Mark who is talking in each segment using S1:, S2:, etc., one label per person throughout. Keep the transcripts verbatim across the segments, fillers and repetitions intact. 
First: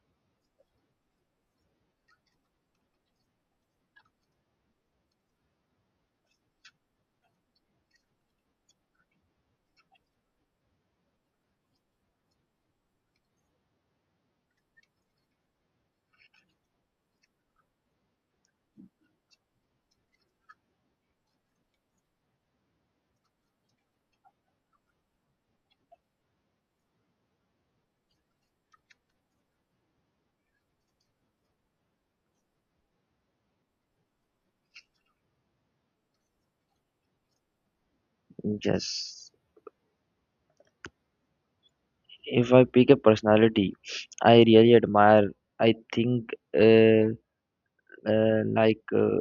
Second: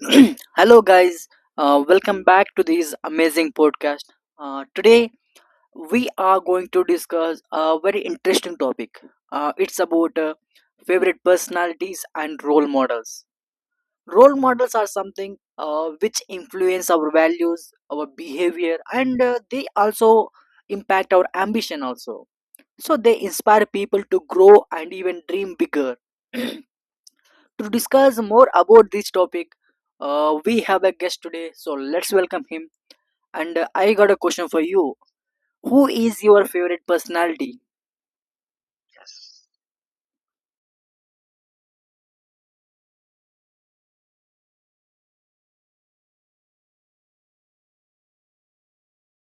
S1: Hello, guys. Uh, welcome back to this amazing podcast. Uh, today, we are going to discuss a very interesting topic. Uh, it's about uh, favorite personalities and role models. Role models are something uh, which influence our values, our behavior, and uh, they also impact our ambition. Also, so they inspire people to grow and even dream bigger. To discuss more about this topic, uh, we have a guest today, so let's welcome him. And uh, I got a question for you. Who is your favorite personality?
S2: Yes. If I pick a personality I really admire, I think uh, uh, like uh,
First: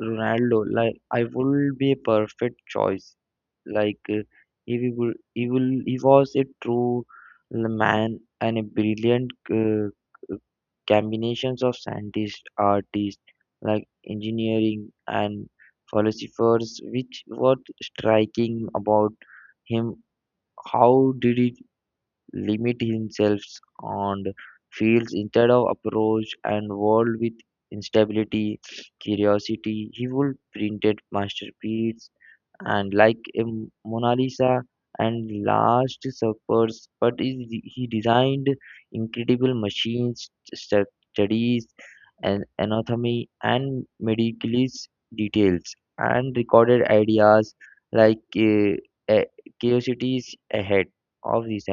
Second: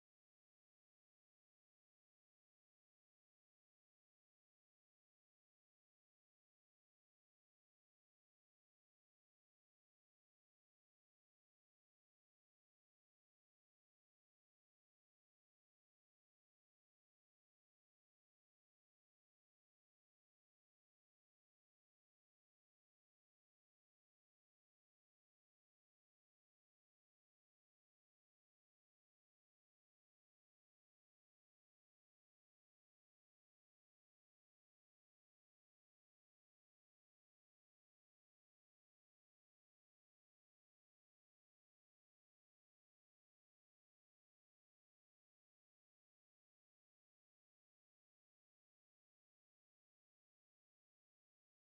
S2: Ronaldo, like I would be a perfect choice. Like uh, he will, he will, he was a true man and a brilliant uh, combinations of scientists, artists, like engineering and philosophers. Which what striking about him? How did he limit himself on fields instead of approach and world with instability, curiosity. He would printed masterpiece and like a Mona Lisa and Last Suppers, but he, he designed incredible machines, stu- studies, and anatomy and medical details and recorded ideas like uh, uh, curiosities ahead of this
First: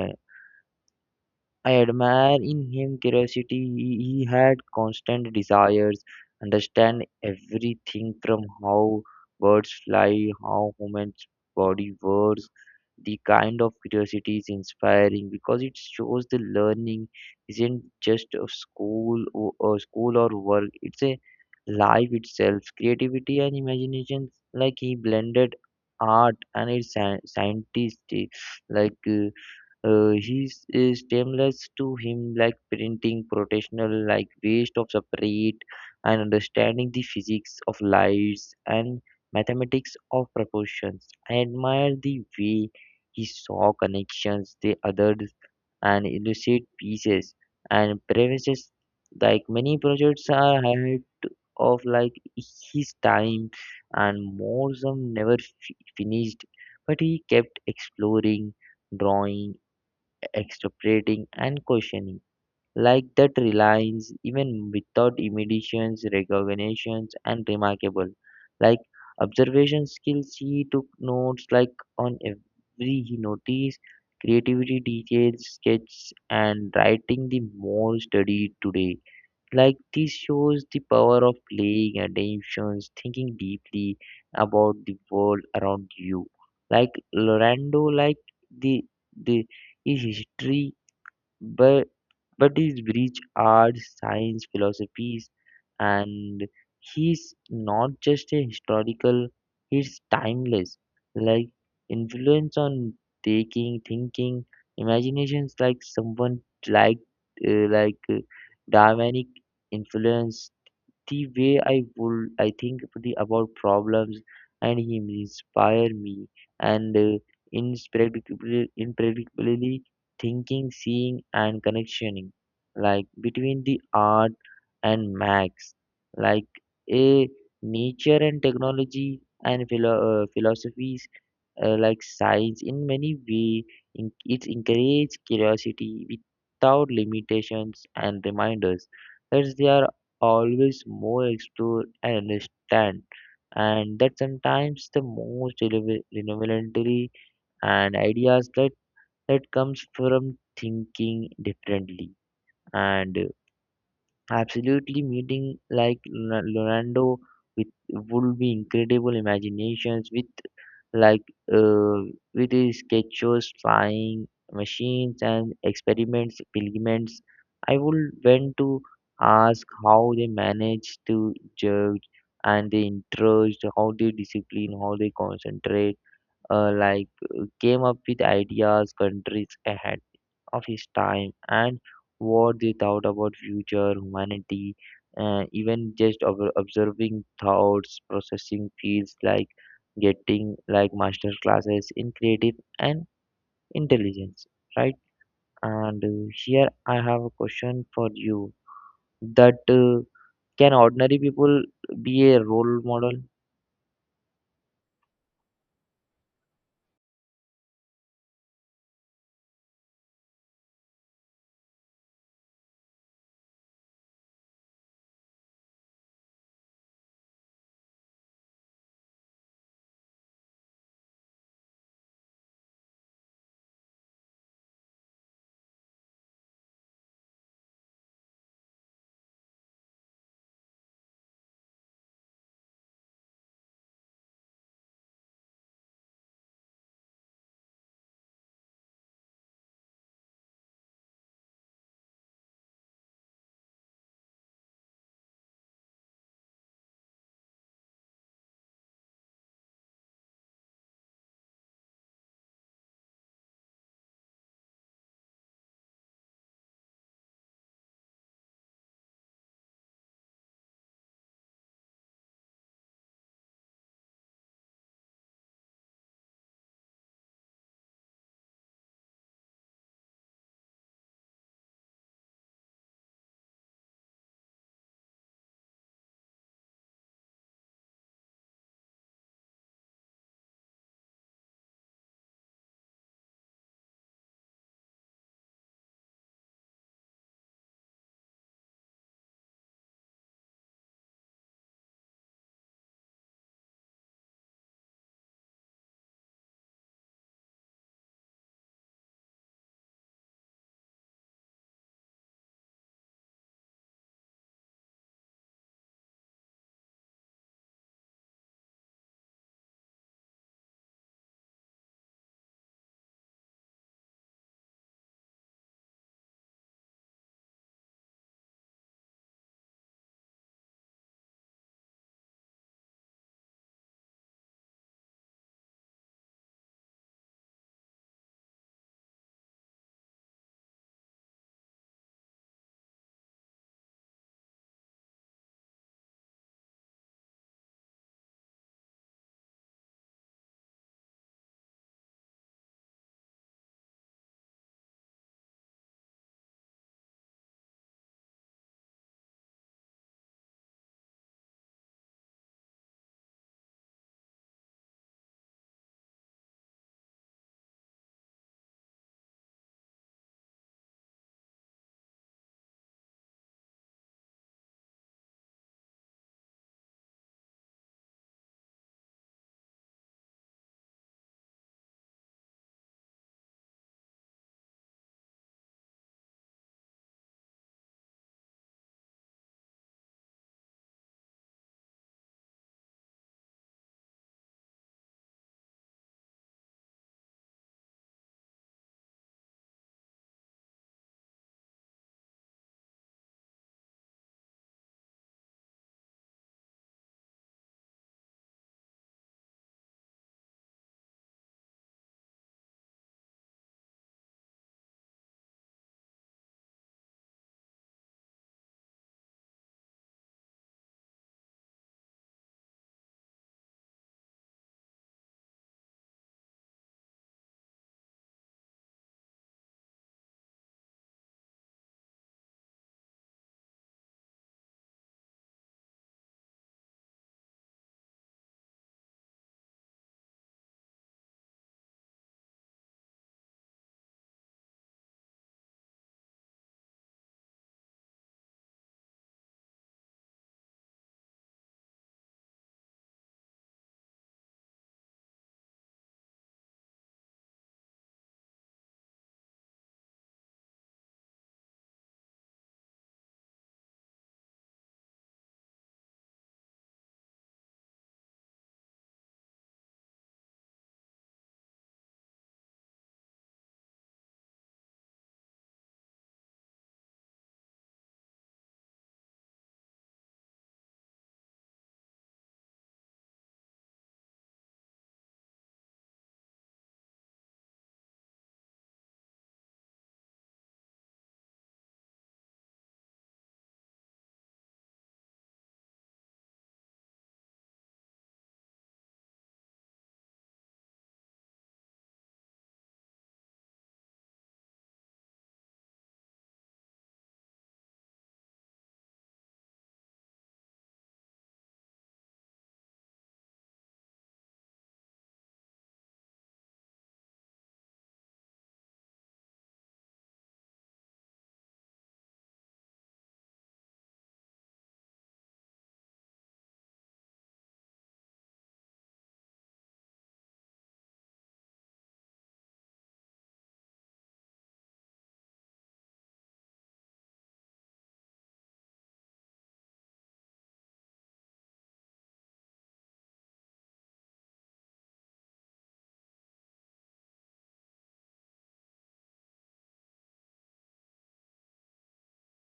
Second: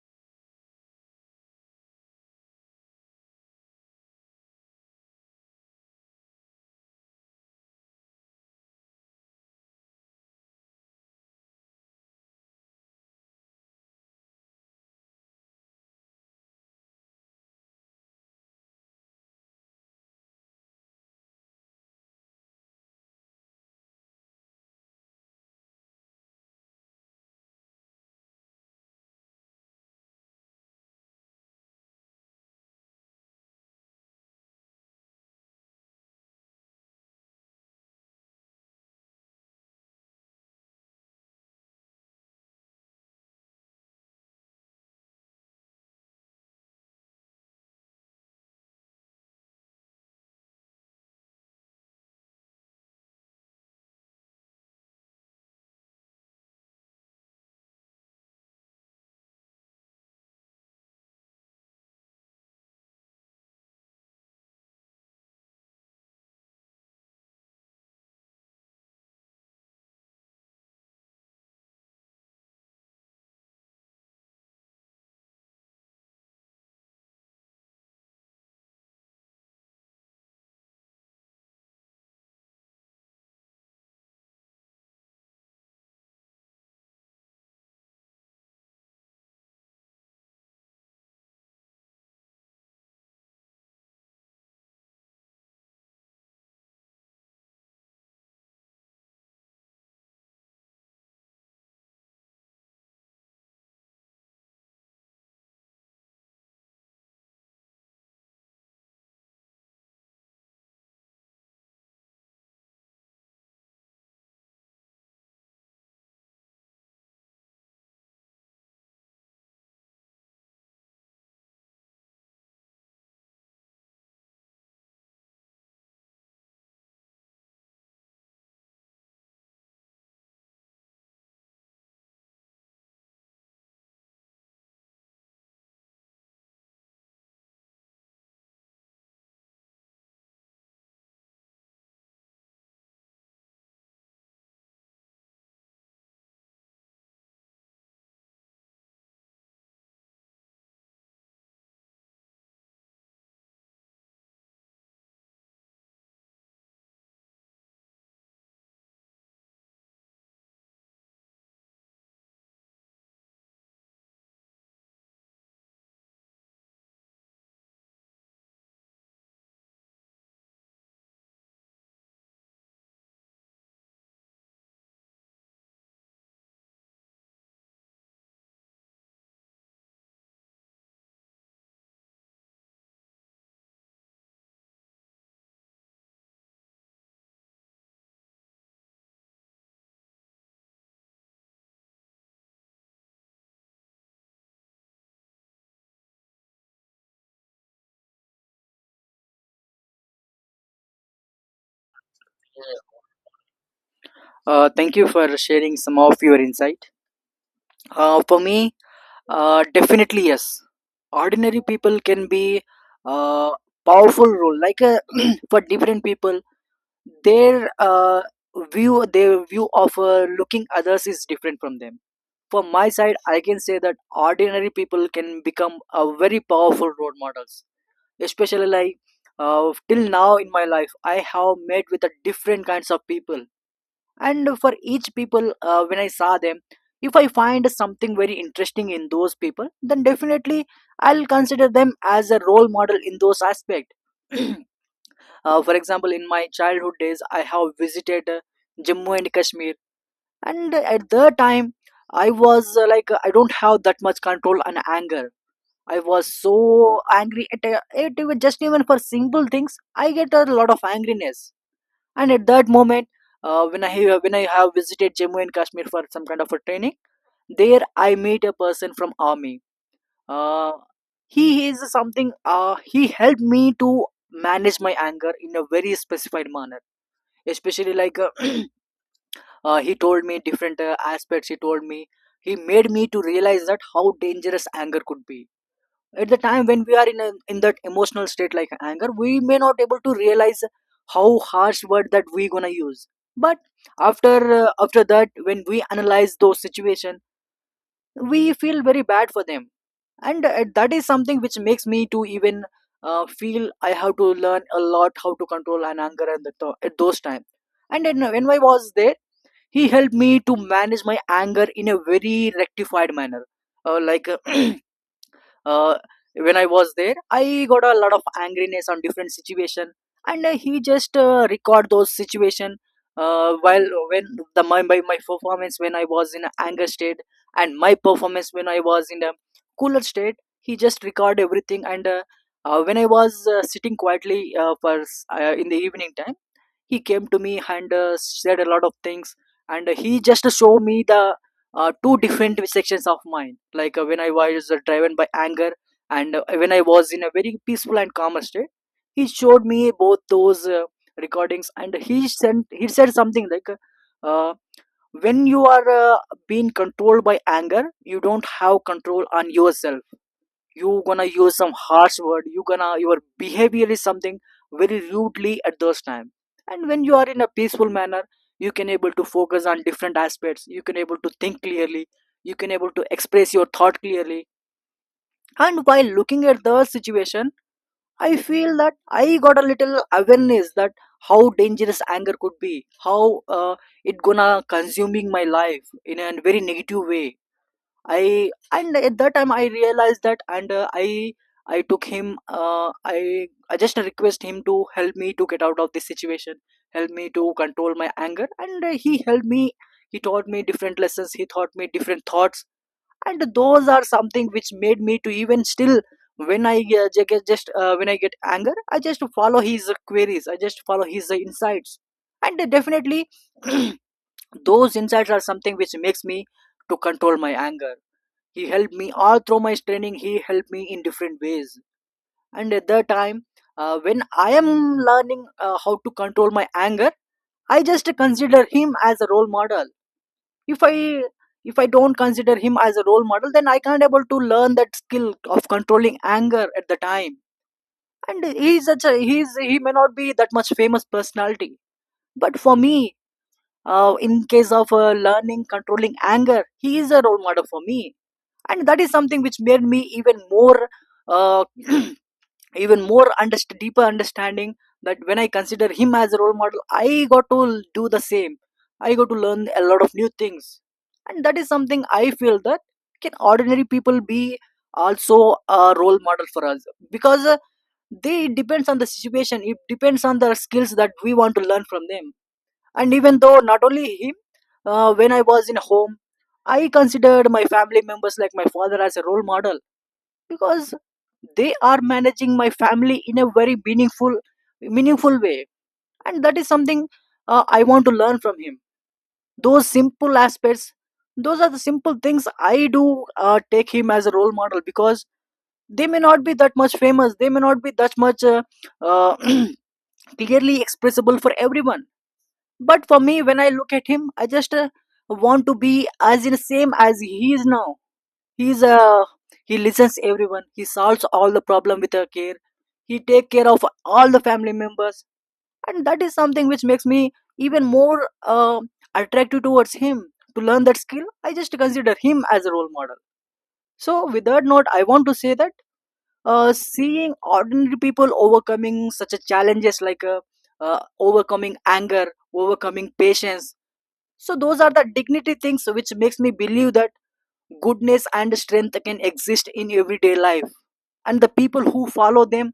S2: I admire in him curiosity. He, he had constant desires, understand everything from how birds fly, how humans body works. The kind of curiosity is inspiring because it shows the learning isn't just a school or, or school or work. It's a life itself. Creativity and imagination, like he blended art and its scientific, like. Uh, uh, he's is is timeless to him, like printing, professional, like waste of separate, and understanding the physics of lights and mathematics of proportions. I admire the way he saw connections, the others, and illustrate pieces and premises. Like many projects are ahead of like his time, and more some never f- finished, but he kept exploring drawing extrapolating and questioning, like that reliance even without imitations, recognitions, and remarkable. Like observation skills, he took notes like on every he noticed, creativity details, sketches, and writing the more studied today. Like this shows the power of paying attentions, thinking deeply about the world around you. Like Lorando, like the the his history but but he's breach art, science, philosophies, and he's not just a historical. He's timeless. Like influence on taking, thinking, imaginations. Like someone like uh, like uh, Darwinic influence the way I would I think the, about problems and he inspire me and uh, inspredicably impredictably thinking, seeing and connectioning like between the art and max like a nature and technology and philo- uh, philosophies uh, like science in many ways in, it encourages curiosity without limitations and reminders that they are always more explored and understand and that sometimes the most releva- revelatory and ideas that that comes from thinking differently and absolutely, meeting like Lona- Leonardo with would be incredible imaginations with like uh, with his sketches, flying machines, and experiments, pilgrims. I would want to ask how they manage to judge and they interest, how they discipline, how they concentrate uh, like uh, came up with ideas countries ahead of his time and what they thought about future humanity uh, even just ob- observing thoughts processing feels like getting like master classes in creative and intelligence right and uh, here I have a question for you that uh, can ordinary people be a role model?
S1: Uh, thank you for sharing some of your insight. Uh, for me, uh, definitely yes. Ordinary people can be a powerful role. Like uh, for different people, their uh, view, their view of uh, looking others is different from them. From my side I can say that ordinary people can become a very powerful role models, especially like uh, till now in my life I have met with a different kinds of people. And for each people, uh, when I saw them, if I find something very interesting in those people, then definitely I'll consider them as a role model in those aspect. uh, for example, in my childhood days, I have visited uh, Jammu and Kashmir. And at the time, i was uh, like I don't have that much control and anger. I was so angry at uh, it, even just even for simple things I get a lot of angriness. And at that moment, uh, when i have- when i have visited Jammu and Kashmir for some kind of a training, there I meet a person from army. Uh, he is something uh, he helped me to manage my anger in a very specified manner, especially like uh, uh, he told me different uh, aspects. He told me, he made me to realize that how dangerous anger could be. At the time when we are in a, in that emotional state like anger, we may not able to realize how harsh word that we gonna use. But after uh, after that, when we analyze those situation, we feel very bad for them. And uh, that is something which makes me to even uh, feel I have to learn a lot how to control an anger. And the th- at those time, and then when I was there, he helped me to manage my anger in a very rectified manner. Uh, like uh, when I was there, I got a lot of angriness on different situation. And uh, he just uh, record those situation. Uh, while when the my, my my performance when I was in a anger state and my performance when I was in a cooler state, he just record everything and. Uh, uh, when I was uh, sitting quietly uh, for s- uh, in the evening time, he came to me and uh, said a lot of things. And he just showed me the uh, two different sections of mine, like uh, when I was uh, driven by anger, and uh, when I was in a very peaceful and calm state. He showed me both those uh, recordings, and he sent he said something like uh, when you are uh, being controlled by anger, you don't have control on yourself. You gonna use some harsh word, you gonna, your behavior is something very rudely at those time. And when you are in a peaceful manner, you can able to focus on different aspects, you can able to think clearly, you can able to express your thought clearly. And while looking at the situation, I feel that I got a little awareness that how dangerous anger could be, how uh, it gonna consuming my life in a very negative way. I, and at that time I realized that. And uh, I I took him, uh, I I just request him to help me to get out of this situation, help me to control my anger. And uh, he helped me, he taught me different lessons, he taught me different thoughts. And those are something which made me to even still when I uh, ju- get just uh, when I get anger, I just follow his queries, I just follow his uh, insights. And uh, definitely those insights are something which makes me to control my anger. He helped me all through my training, he helped me in different ways. And at that time, uh, when I am learning uh, how to control my anger, I just consider him as a role model. if i if I don't consider him as a role model, then I can't able to learn that skill of controlling anger at the time. And he's such a he's he may not be that much famous personality, but for me, uh, in case of uh, learning controlling anger, he is a role model for me. And that is something which made me even more uh, even more underst- deeper understanding that when I consider him as a role model, I got to do the same, I got to learn a lot of new things. And that is something I feel, that can ordinary people be also a role model for us. Because uh, they, it depends on the situation, it depends on the skills that we want to learn from them. And even though not only him, uh, when I was in home, I considered my family members like my father as a role model, because they are managing my family in a very meaningful meaningful way. And that is something uh, I want to learn from him, those simple aspects. Those are the simple things I do, uh, take him as a role model, because they may not be that much famous, they may not be that much uh, uh, clearly expressible for everyone. But for me, when I look at him, I just uh, want to be as in same as he is now. He's uh, he listens everyone. He solves all the problem with her care. He take care of all the family members, and that is something which makes me even more uh, attractive towards him. To learn that skill, I just consider him as a role model. So, with that note, I want to say that uh, seeing ordinary people overcoming such a challenges, like uh, uh, overcoming anger, overcoming patience, so those are the dignity things which makes me believe that goodness and strength can exist in everyday life. And the people who follow them,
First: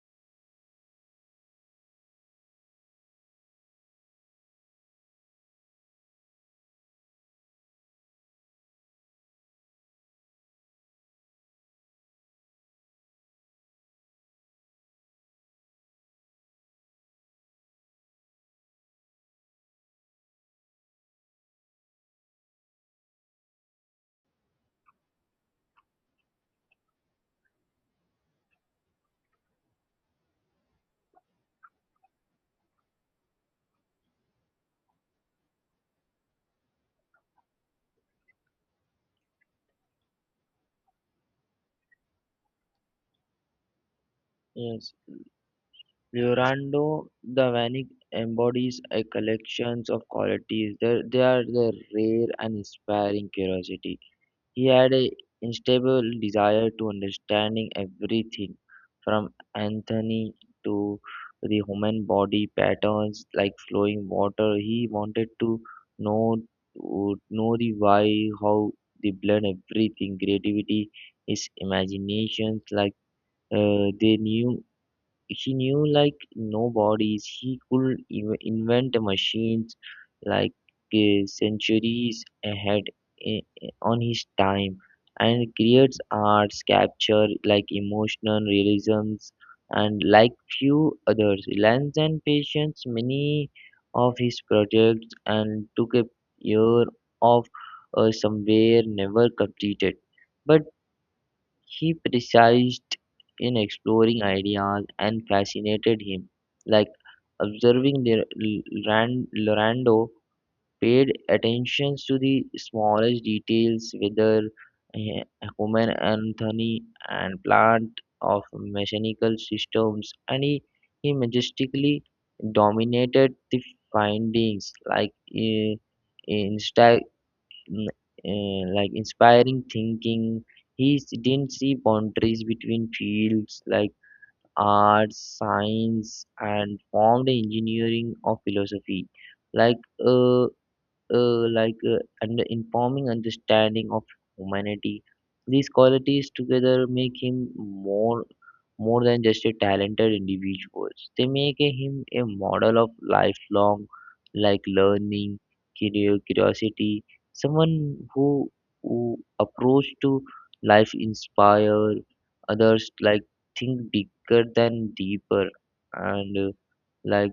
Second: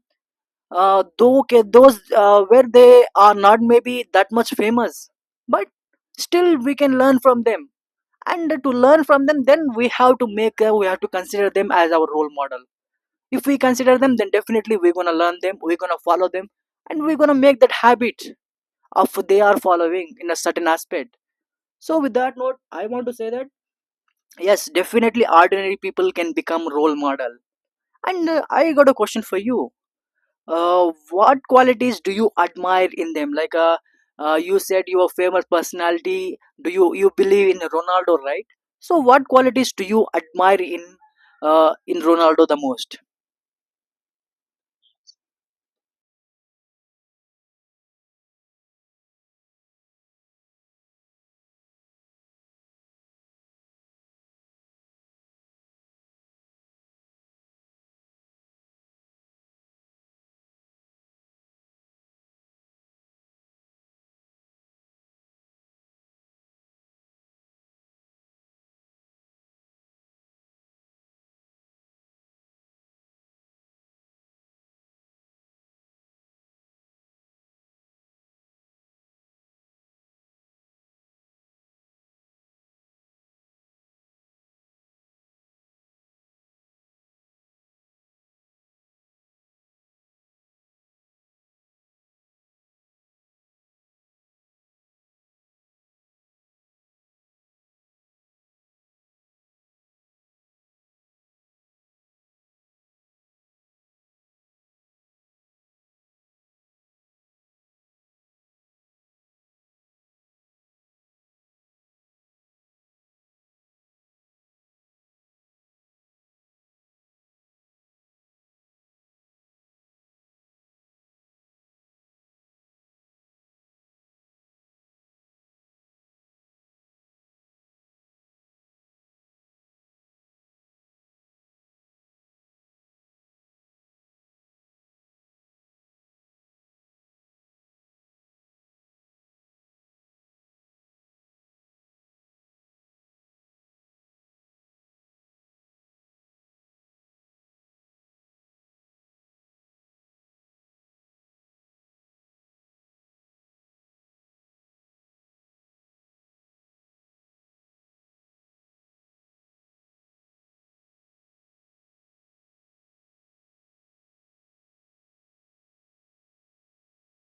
S1: uh, though okay, those uh, where they are not maybe that much famous, but still we can learn from them. And to learn from them, then we have to make uh, we have to consider them as our role model. If we consider them, then definitely we're gonna learn them, we're gonna follow them, and we're gonna make that habit of they are following in a certain aspect. So with that note, I want to say that yes, definitely ordinary people can become role model. And uh, I got a question for you. Uh, what qualities do you admire in them? Like uh, uh, you said you are famous personality. Do you you believe in Ronaldo, right? So what qualities do you admire in uh, in Ronaldo the most?
S2: Yes, Leonardo the Vinci embodies a collection of qualities that they are the rare and inspiring curiosity. He had an unstable desire to understanding everything from anatomy to the human body patterns like flowing water. He wanted to know to know the why, how they blend everything, creativity, his imaginations like uh, they knew he knew like no. He could inv- invent machines like uh, centuries ahead i- on his time and creates arts capture like emotional realisms and like few others lens and patience many of his projects and took a year of uh, somewhere never completed but he persisted in exploring ideas and fascinated him. Like observing the Ran- Lorando paid attention to the smallest details, whether eh, human anatomy and plant of mechanical systems, and he, he majestically dominated the findings. Like eh, insta- mm, eh, like inspiring thinking. He s- didn't see boundaries between fields like arts, science, and formed engineering or philosophy. Like uh, uh, like uh, and informing understanding of humanity. These qualities together make him more more than just a talented individual. They make him a model of lifelong like learning, curio- curiosity, someone who, who approach to life inspire others like think bigger than deeper and uh, like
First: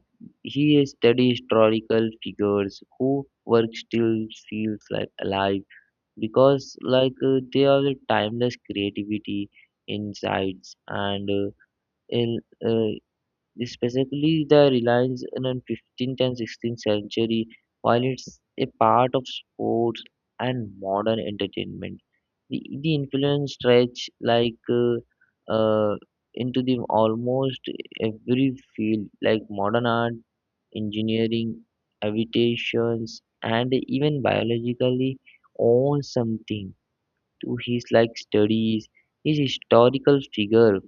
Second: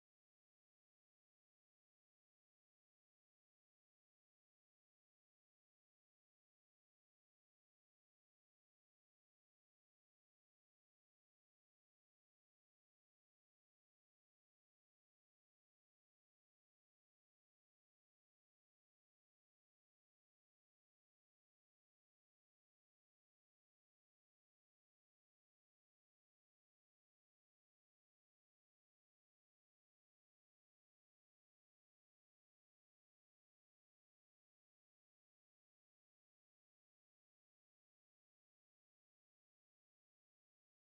S2: he studies historical figures who work still feels like alive because like uh, they are the timeless creativity, insights, and uh, in uh, specifically the reliance on fifteenth and sixteenth century. While it's a part of sports and modern entertainment, the, the influence stretch like uh, uh, into the almost every field like modern art engineering, habitations, and even biologically own something to his like studies. His historical figure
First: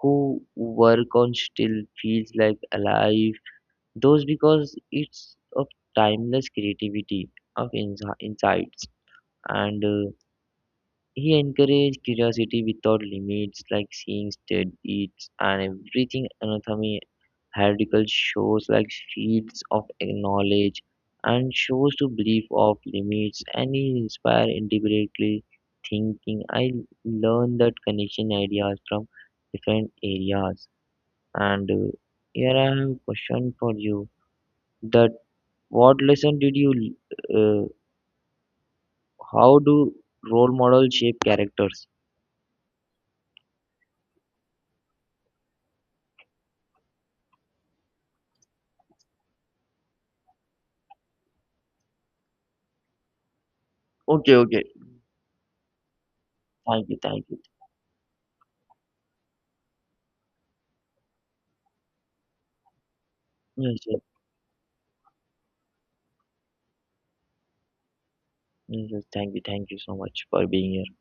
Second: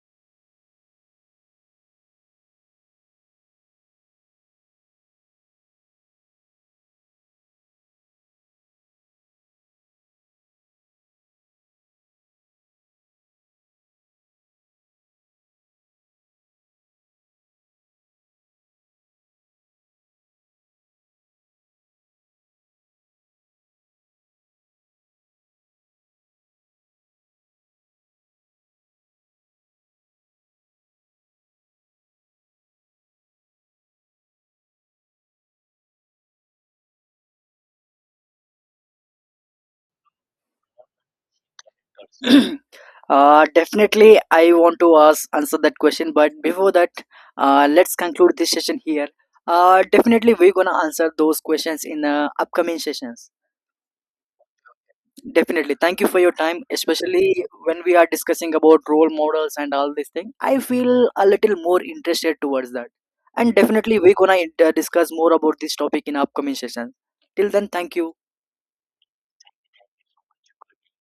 S2: who work on still feels like alive. Those because it's of timeless creativity of insi- insights and uh, he encouraged curiosity without limits like seeing dead eats and everything anatomy heretical shows like Fields of Knowledge and shows to belief of limits and it inspire individually thinking. I learned that connection ideas from different areas. And uh, here I have a question for you that what lesson did you uh, how do role models shape characters?
S1: Uh, definitely, I want to ask answer that question. But before that, uh, let's conclude this session here. Uh, definitely, we're gonna answer those questions in uh, upcoming sessions.
S2: Okay, okay.
S1: Definitely. Thank you for your time,
S2: Thank you, thank you.
S1: especially when we are discussing about role models and all this thing. I feel a little more interested towards that. And
S2: Yes,
S1: definitely,
S2: yes,
S1: we're gonna uh, discuss more about this topic in upcoming session. Till then, thank you.
S2: yes, yes, thank you, thank you so much for being here.